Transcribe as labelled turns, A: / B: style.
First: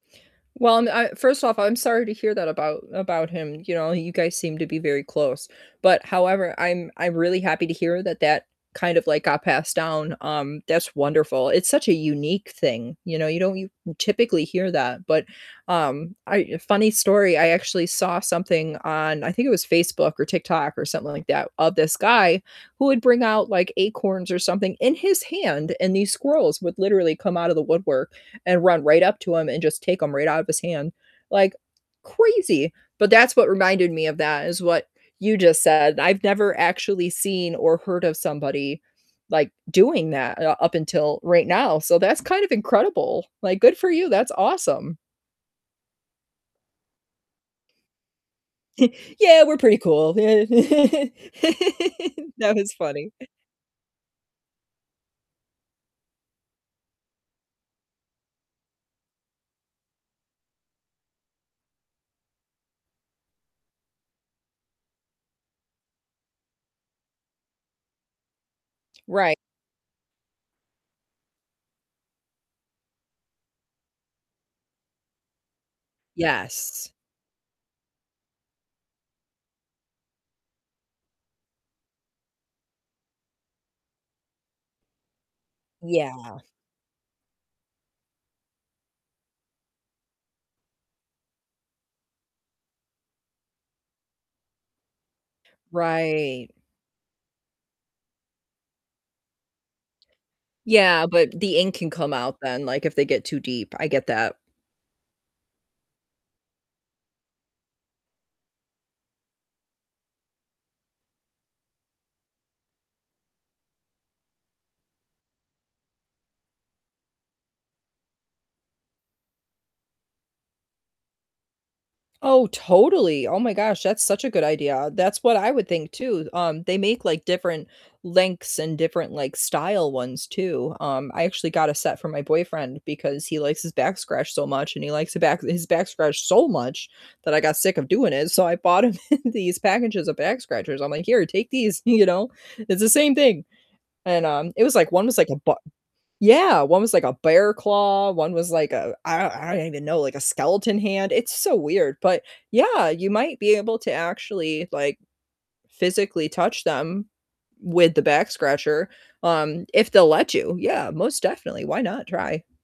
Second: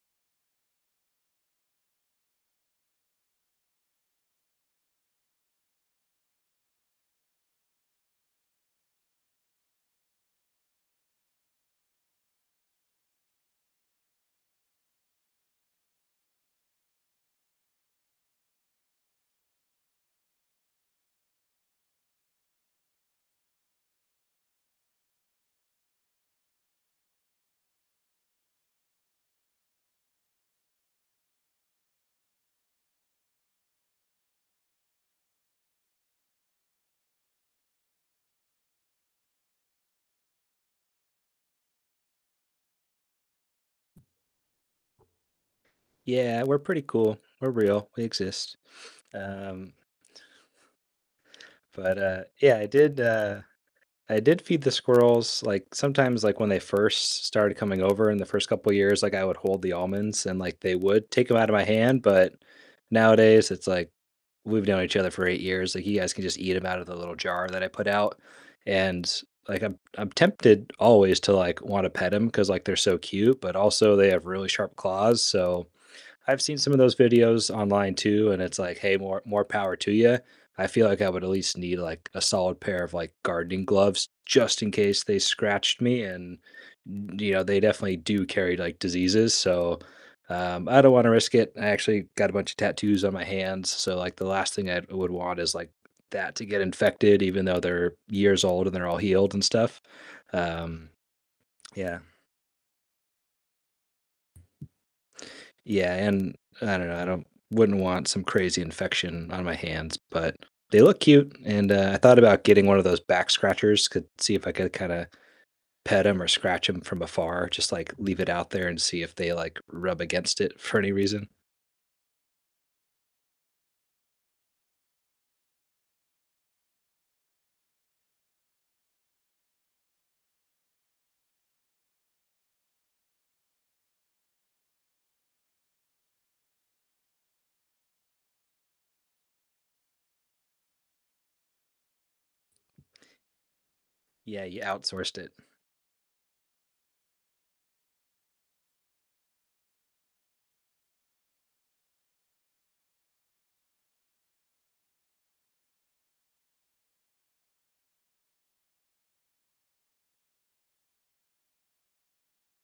A: Well, and I first off, I'm sorry to hear that about about him, you know, you guys seem to be very close, but however, I'm I'm really happy to hear that that kind of, like, got passed down, um, that's wonderful, it's such a unique thing, you know, you don't u typically hear that, but, um, I, yo funny story, I actually saw something on I think it was Facebook, or TikTok, or something like that, of this guy who would bring out, like, acorns, or something in his hand, and these squirrels would literally come out of the woodwork, and run right up to him, and just take 'em right out of his hand, like, crazy, but that's what reminded me of that is what you just said, I've never actually seen, or heard of somebody, like, doing that, uh, up until right now, so, that's kind of incredible, like, good for you, that's awesome.
B: Yeah, we're pretty cool, we're real, we exist,
A: "Yeah, we're
B: um
A: pretty cool, yeah,"
B: But, uh,
A: that
B: yeah, I
A: was
B: did,
A: funny.
B: uh I did feed the squirrels, like, sometimes, like, when they first started coming over in the first couple years, like, I would hold the almonds, and, like, they would take them out of my hand, but nowadays it's like we've known each other for 8 years, like, you guys can just eat them out of the little jar that I put out, and,
A: Right.
B: like, I'm I'm tempted always to, like, wanna pet 'em 'cause, like, they're so cute, but also they have really sharp claws, so I've seen some of
A: Yes.
B: those videos online too, and, it's like, "Hey, more more power to you." I feel like I would at least need, like, a solid pair of, like, gardening gloves just in case they scratched me,
A: Yeah.
B: and yo you know, they definitely do carry, like, diseases, so, um, I don't wanna risk it. I actually got a bunch of tattoos on my hands, so, like, the last thing I would want is, like, that to
A: Right.
B: get infected even though they're years old and they're all healed and stuff, um,
A: Yeah, but the ink can
B: yeah.
A: come out then, like, if they get too deep, I get that.
B: Yeah, and I don't know, I don't wouldn't want some crazy infection on my hands, but they look cute, and, uh, I thought about getting one of those back scratchers could see if I could kinda pet 'em, or scratch them from afar, just, like, leave it out there and see if they, like, rub against it for any reason.
A: Oh, totally, oh my gosh, that's such a good idea. That's what I would think too, um, they make, like, different lengths, and different, like, style ones too, um, I actually got a set for my boyfriend because he likes his back scratched so much, and he likes his back his back scratched so much that I got sick of doing it, so, I bought him these packages of back scratchers. I'm like, "Here, take these," you know, it's the same thing, and,
B: Yeah,
A: um,
B: you
A: it was, like one
B: outsourced
A: was like
B: it.
A: a b Yeah, one was like a bear claw, one was like, uh, I I don't even know, like a skeleton hand, it's so weird, but yeah, you might be able to actually, like, physically touch them with the back scratcher, um, if they'll let you, yeah, most definitely. Why not try?